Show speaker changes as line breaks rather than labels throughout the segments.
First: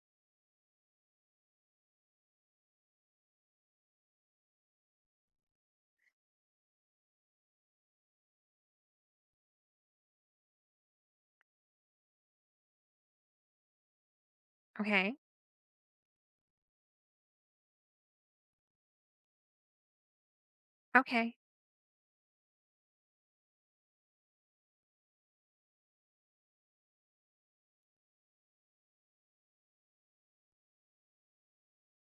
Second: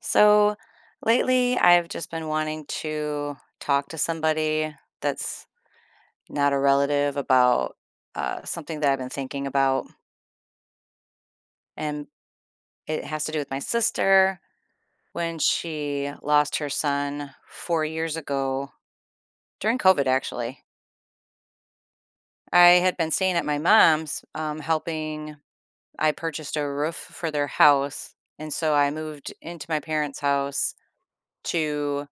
So lately, I've just been wanting to talk to somebody that's not a relative about something that I've been thinking about. And it has to do with my sister
Okay.
when she lost her son 4 years ago during COVID, actually.
Okay.
I had been staying at my mom's, helping. I purchased a roof for their house. And so I moved into my parents' house to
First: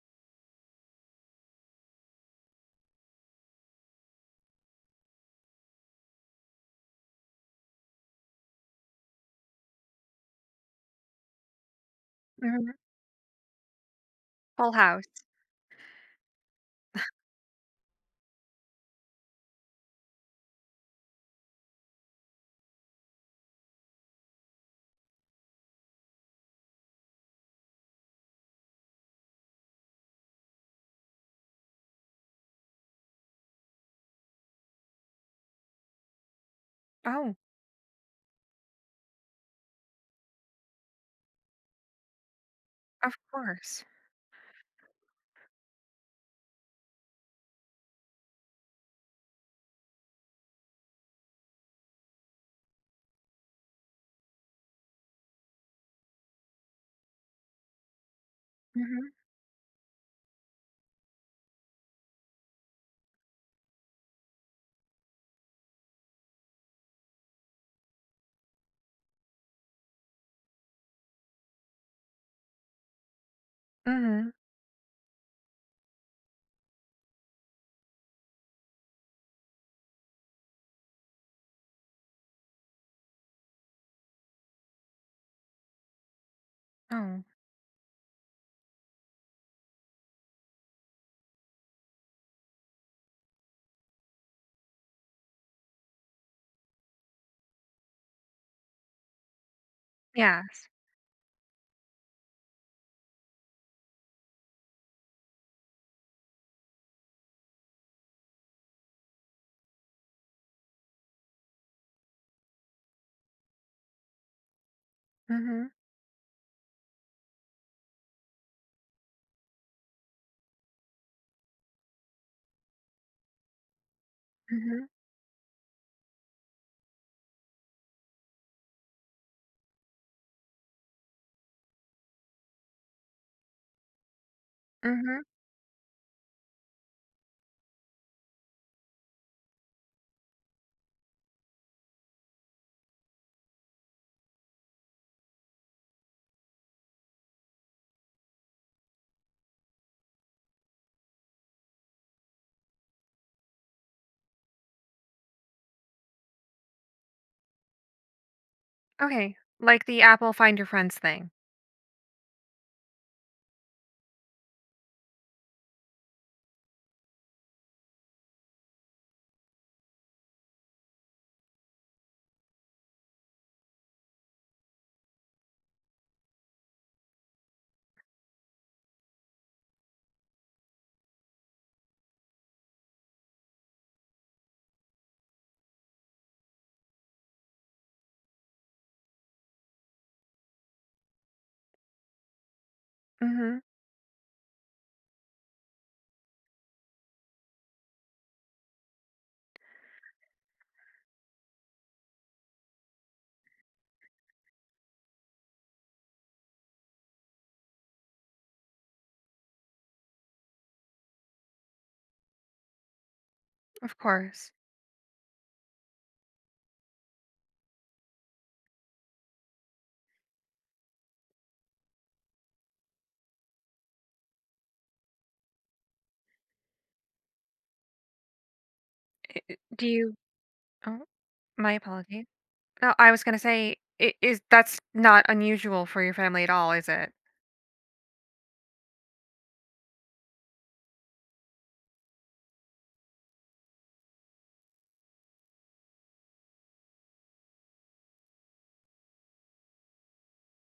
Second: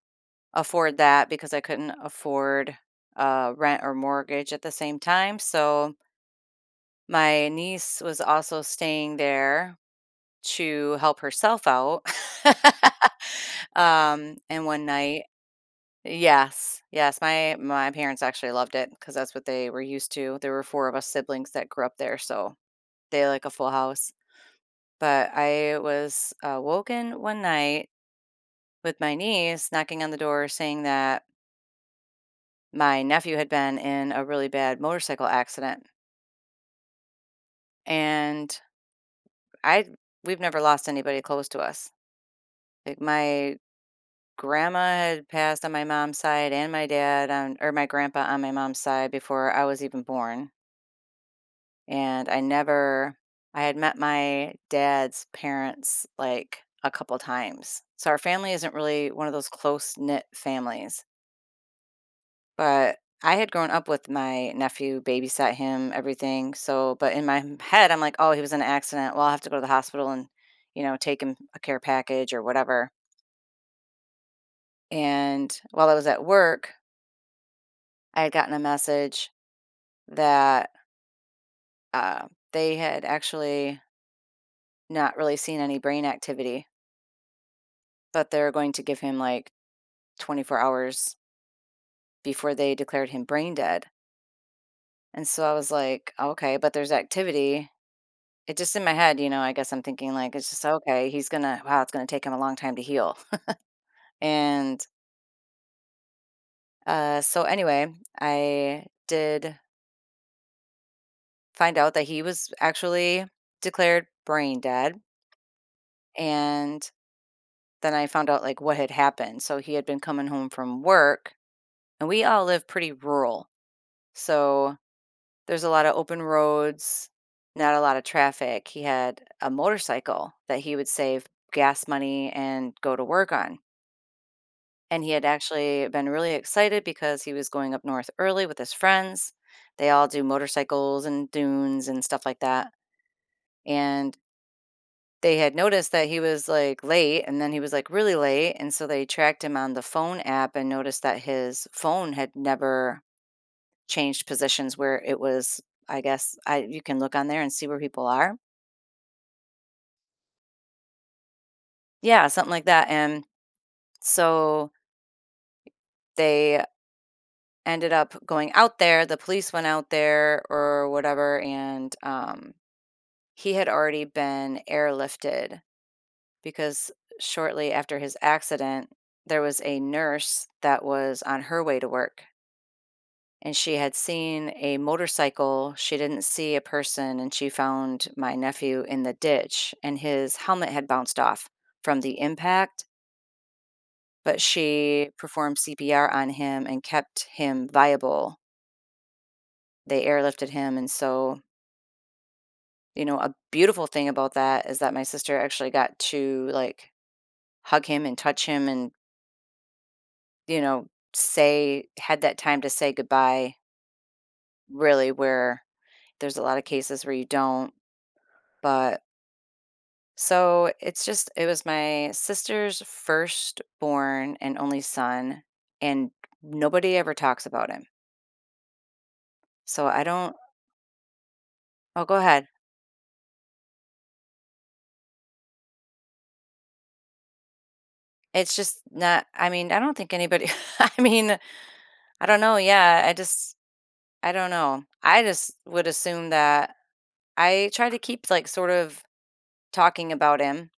afford that because I couldn't afford, rent or mortgage at the same time, so my niece was also staying there to help herself out.
Mhm.
And
Full
one
House.
night. Yes, yes, my parents actually loved it because that's what they were used to. There were 4 of us siblings that grew up there, so they like a full house. But I was, woken one night with my niece knocking on the door saying that my nephew had been in a really bad motorcycle accident,
Oh,
and I we've never lost anybody close to us. Like
of
my
course.
grandma had passed on my mom's side and my grandpa on my mom's side before I was even born. And I never I had met my dad's parents like a couple times. So our family isn't really
Mhm.
one of those close knit families. But I had grown up with my nephew, babysat him, everything, so but in my m head, I'm like, "Oh, he was in an accident. Well, I'll have to go to the hospital and, take him a care package or whatever."
Mhm.
And while I was at work, I had gotten a message that, uh, they had actually not really seen any brain activity,
Oh,
but they're going to give him, like, 24 hours before they declared him brain dead. And so I was like, "Okay, but there's activity." It just in my head, I guess I'm thinking like it's just
yes.
okay, he's gonna wow, it's gonna take him a long time to heal. And so anyway, I did find out that he was actually declared brain dead.
Mhm.
And then I found out like what had happened. So he had been coming home from work and we all live pretty rural. So
Mhm.
there's a lot of open roads, not a lot of traffic. He had a motorcycle that he would save gas money and go to work on. And he
Mhm.
had actually been really excited because he was going up north early with his friends. They all do motorcycles and dunes and stuff like that. And they had noticed that he was like late and then he was like really late. And so they tracked him on the phone app and noticed that his phone had never changed positions where it was, I guess, you can look on there and see where people are.
Okay. Like the Apple Find Your Friends thing.
Yeah, something like that. And so they ended up going out there. The police went out there or whatever. And, he had already been airlifted because shortly after his accident, there was a nurse that was on her way to work and she had seen a motorcycle. She didn't see a person and she found my nephew in the ditch and his helmet had bounced off from the impact,
Mhm.
but she performed CPR on him and kept him viable. They airlifted him and so, a beautiful thing about that is that my sister actually got to like hug him and touch him and, you know, say had that time to say goodbye,
Of course.
really, where there's a lot of cases where you don't. But so it was my sister's firstborn and only son, and nobody ever talks about him. So
Do
I
you
don't.
Oh, my
Oh, go
apologies.
ahead.
No, I was gonna say it is. That's not unusual for your family at all, is it?
It's just not, I mean, I don't think anybody I mean, I don't know, yeah. I don't know. I just would assume that I try to keep, like, sort of talking about him.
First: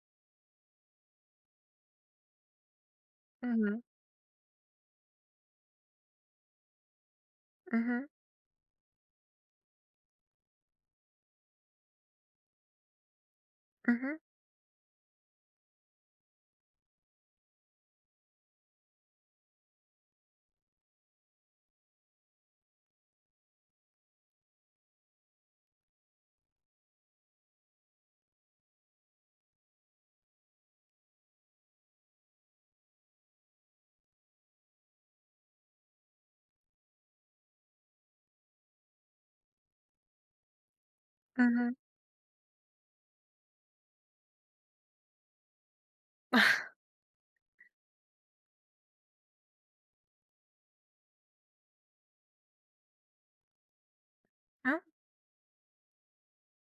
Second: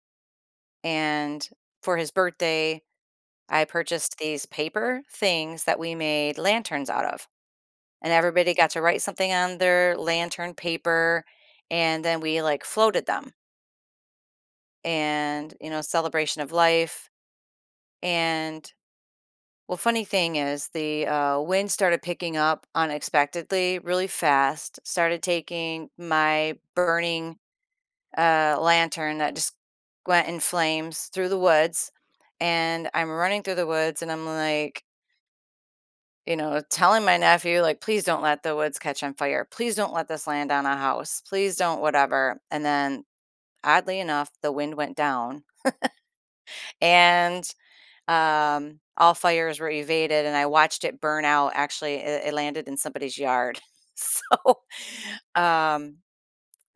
And for his birthday, I
Mhm.
purchased these paper things that we made lanterns out of.
Mhm.
And everybody got to write something on their lantern paper. And then we like floated them
Mhm.
and, celebration of life. And well, funny thing is, the wind started picking up unexpectedly really fast, started taking my burning lantern that just went in flames through the woods. And I'm running through the woods and I'm like, telling my nephew, like, please don't let the woods catch on fire. Please don't let this land on a house. Please
Mhm.
don't, whatever. And then, oddly enough, the wind went down and all fires were evaded. And I watched it burn out. Actually, it landed in somebody's yard. So,
Oh,
um,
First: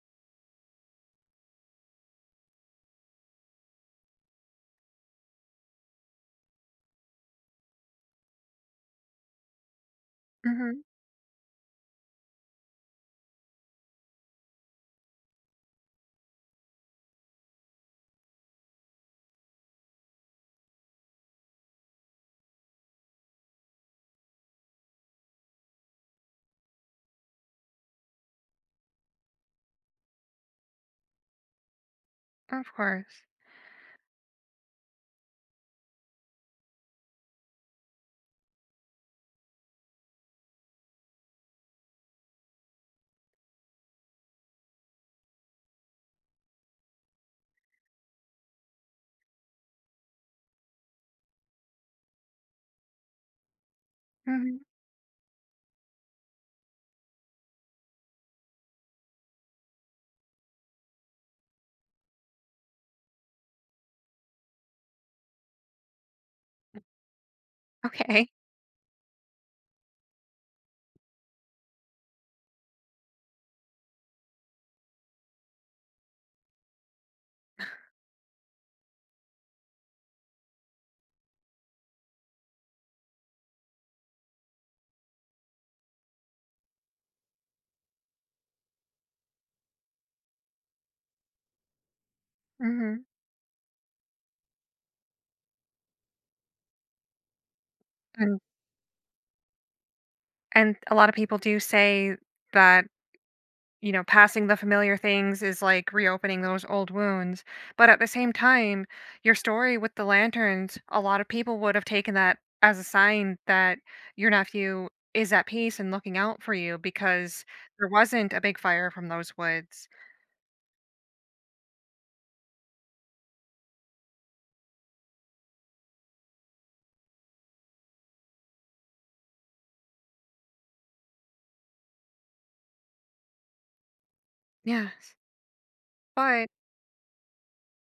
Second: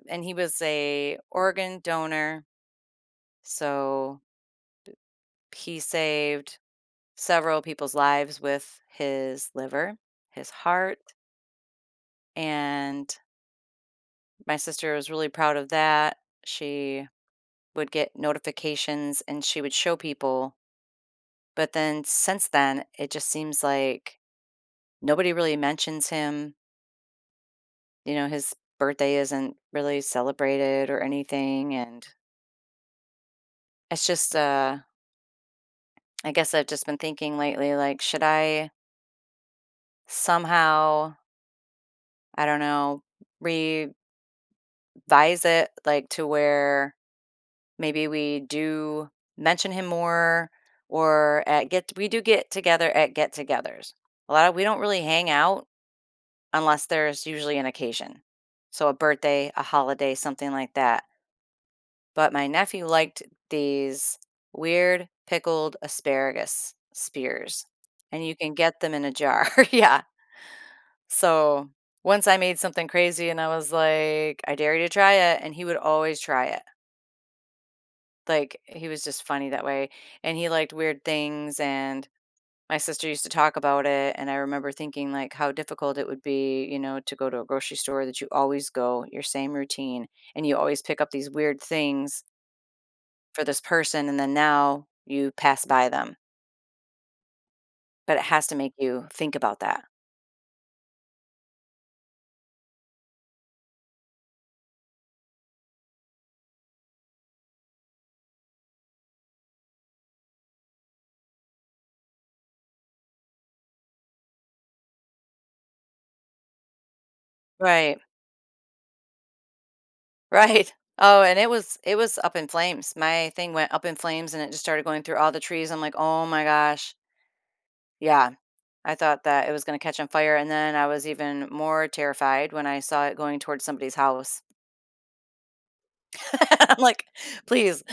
and he was a organ donor. So he saved several people's lives with his liver, his
mhm.
heart, and my sister was really proud of that. She would get notifications and she would show people. But then since then, it just seems like nobody really mentions him. His birthday isn't really celebrated or anything. And
Of course.
it's just, I guess I've just been thinking lately, like, should I somehow, I don't know, re advise it, like, to where maybe we do mention him more or at get we do get together at get-togethers. A lot of
Mhm.
we don't really hang out unless there's usually an occasion. So a birthday, a holiday, something like that. But my nephew liked these weird pickled asparagus spears, and
Okay.
you can get them in a jar. Yeah. So once I made something crazy and I was like, "I dare you to try it," and he would always try it. Like, he was just funny that way, and he liked weird things. And my sister used to talk about it. And I remember thinking, like, how difficult it would be, to go to a grocery store that you always go, your same routine, and you always pick up these weird things
Mhm.
for this person, and then now you pass by them, but it
And
has to make you think about that.
and a lot of people do say that, you know, passing the familiar things is like reopening those old wounds. But at the same time, your story with the lanterns, a lot of people would have taken that as a sign that your nephew is at peace and looking out for you because there
Right,
wasn't a big fire from those woods.
right. Oh, and it was up in flames. My thing went up in flames, and it just started going through all the trees. I'm like, "Oh my gosh." Yeah. I thought that it was gonna catch on fire, and then I was even more terrified when I saw it going towards somebody's house.
Yes. But,
I'm like, "Please,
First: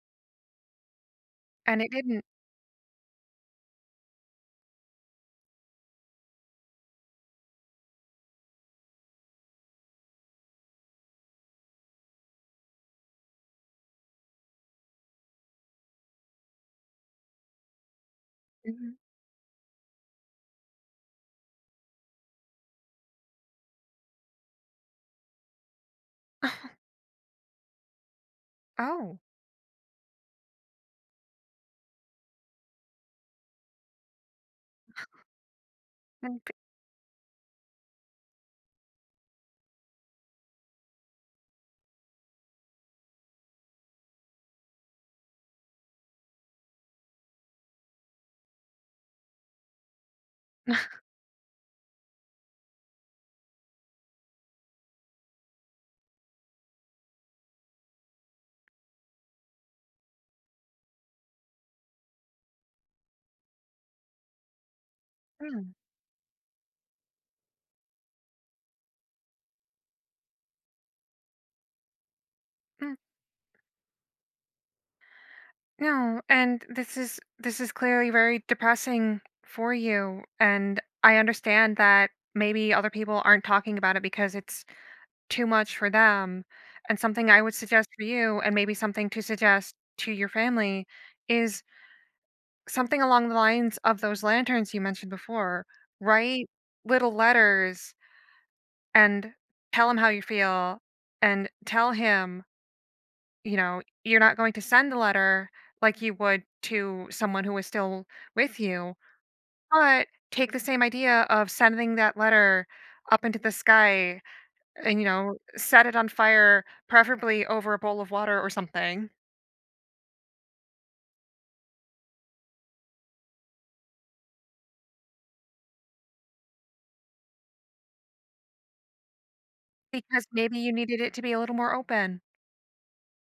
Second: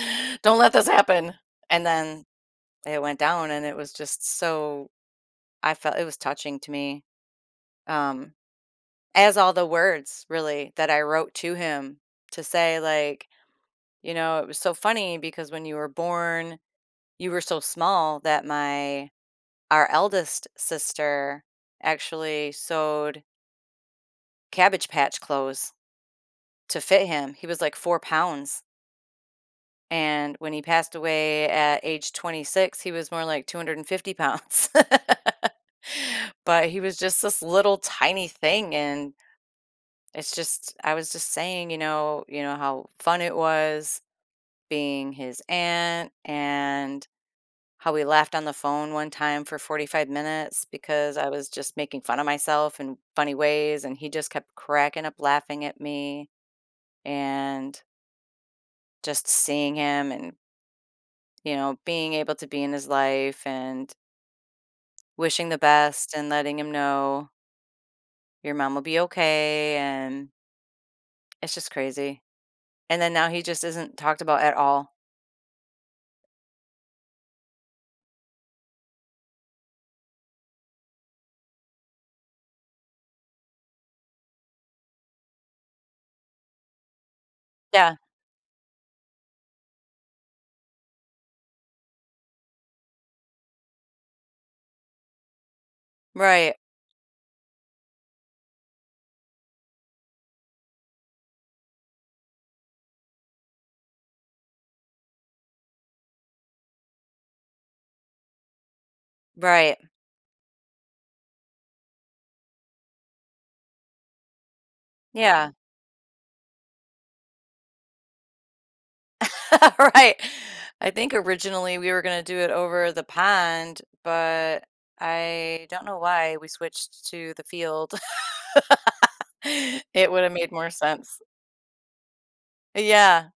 don't let this happen."
and
And
it
then
didn't.
it went down, and it was just so I felt it was touching to me, um, as all the words, really, that I wrote to him to say, like, it was so funny because when you were born, you were so small that
Mhm.
my our eldest sister actually sewed Cabbage Patch clothes to fit him. He was like 4 pounds,
Oh.
and when he passed away at age 26, he was more like 250 pounds.
mm, p-
But he was just this little tiny thing, and it's just I was just saying, how fun it was being his aunt and how we laughed on the phone one time for 45 minutes because I was just making fun of myself in funny ways, and he just kept cracking up laughing at me, and just seeing him and being able to be in his life and wishing the
mm,
best and letting him know your mom will be okay. And it's just crazy. And then now he just isn't talked about at all.
No, and this is clearly very depressing for you, and I understand that maybe other people aren't talking about it because it's too much for them. And something I would suggest
Yeah.
for you, and maybe something to suggest to your family, is something along the lines of those lanterns you mentioned before. Write
Right.
little letters and tell him how you feel, and tell him, you know, you're not going to send the letter like you would to someone who is still with you,
Right.
but take the same idea of sending that letter up into the sky and, you know,
Yeah.
set it on fire, preferably over a bowl of water or something,
Right. I think originally we were going to do it over the pond, but I don't know why we switched to the field. It would
because
have made
maybe
more
you needed it
sense.
to be a little more open.
Yeah.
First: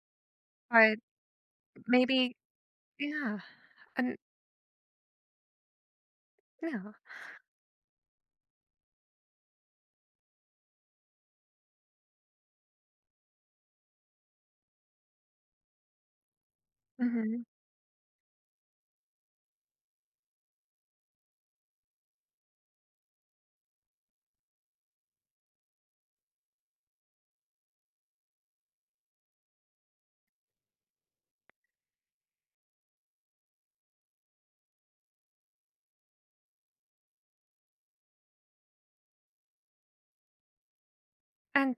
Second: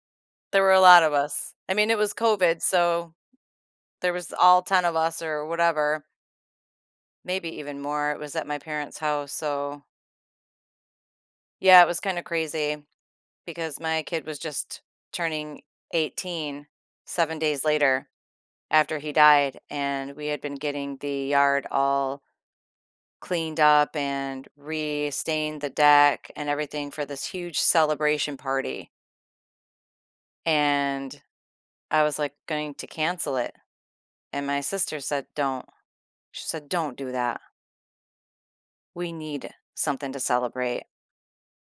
There were a
But
lot of us. I mean, it was
maybe,
COVID. So
yeah.
there
And
was all 10 of us or whatever,
yeah.
maybe even more. It was at my parents' house, so yeah, it was kinda crazy because my kid was just turning eighteen seven
Hmm.
days later after he died, and we had been getting the yard all cleaned up and re-stained the deck and everything for this huge celebration party, and I was, like, going to cancel it, and my sister said, "Don't." She said, "Don't do that. We need something to celebrate."
And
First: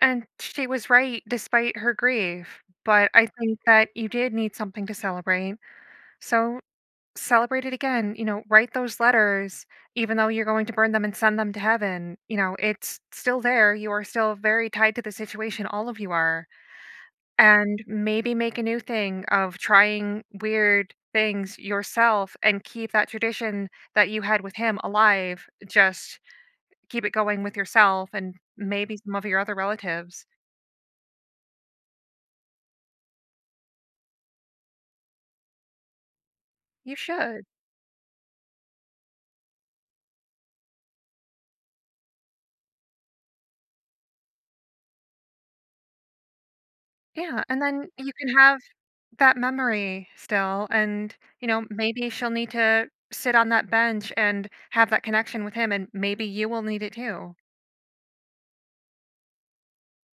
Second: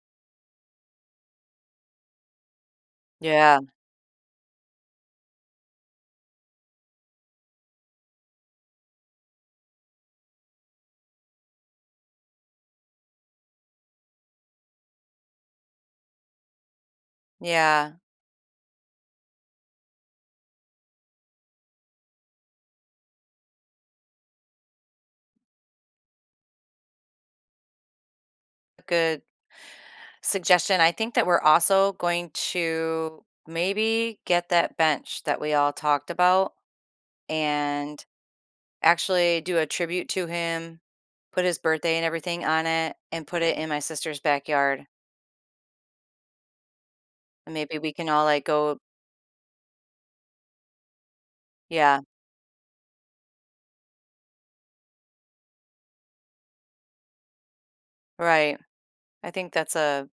and she was right despite her grief. But I think
Yeah,
that you did need something to celebrate. So celebrate it again, you know, write those letters. Even though you're going to burn them and send them to heaven, you know, it's still there, you are still very tied to the situation, all of you are, and
yeah,
maybe make a new thing of trying weird things yourself and keep that tradition that you had with him alive. Just keep it going with yourself and maybe some
good
of your other relatives.
suggestion. I think that we're also going to maybe get that bench that we all talked about
You should.
and actually do a tribute to him, put his birthday and everything on it, and put it in my sister's backyard.
Yeah,
And
and
maybe
then
we can
you
all
can
like
have
go,
that memory still, and you know,
yeah,
maybe she'll need to sit on that bench and have that connection with him, and maybe you will need it too.
right. I think that's a,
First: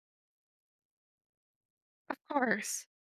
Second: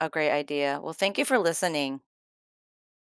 a great idea. Well, thank you for listening.
Of course.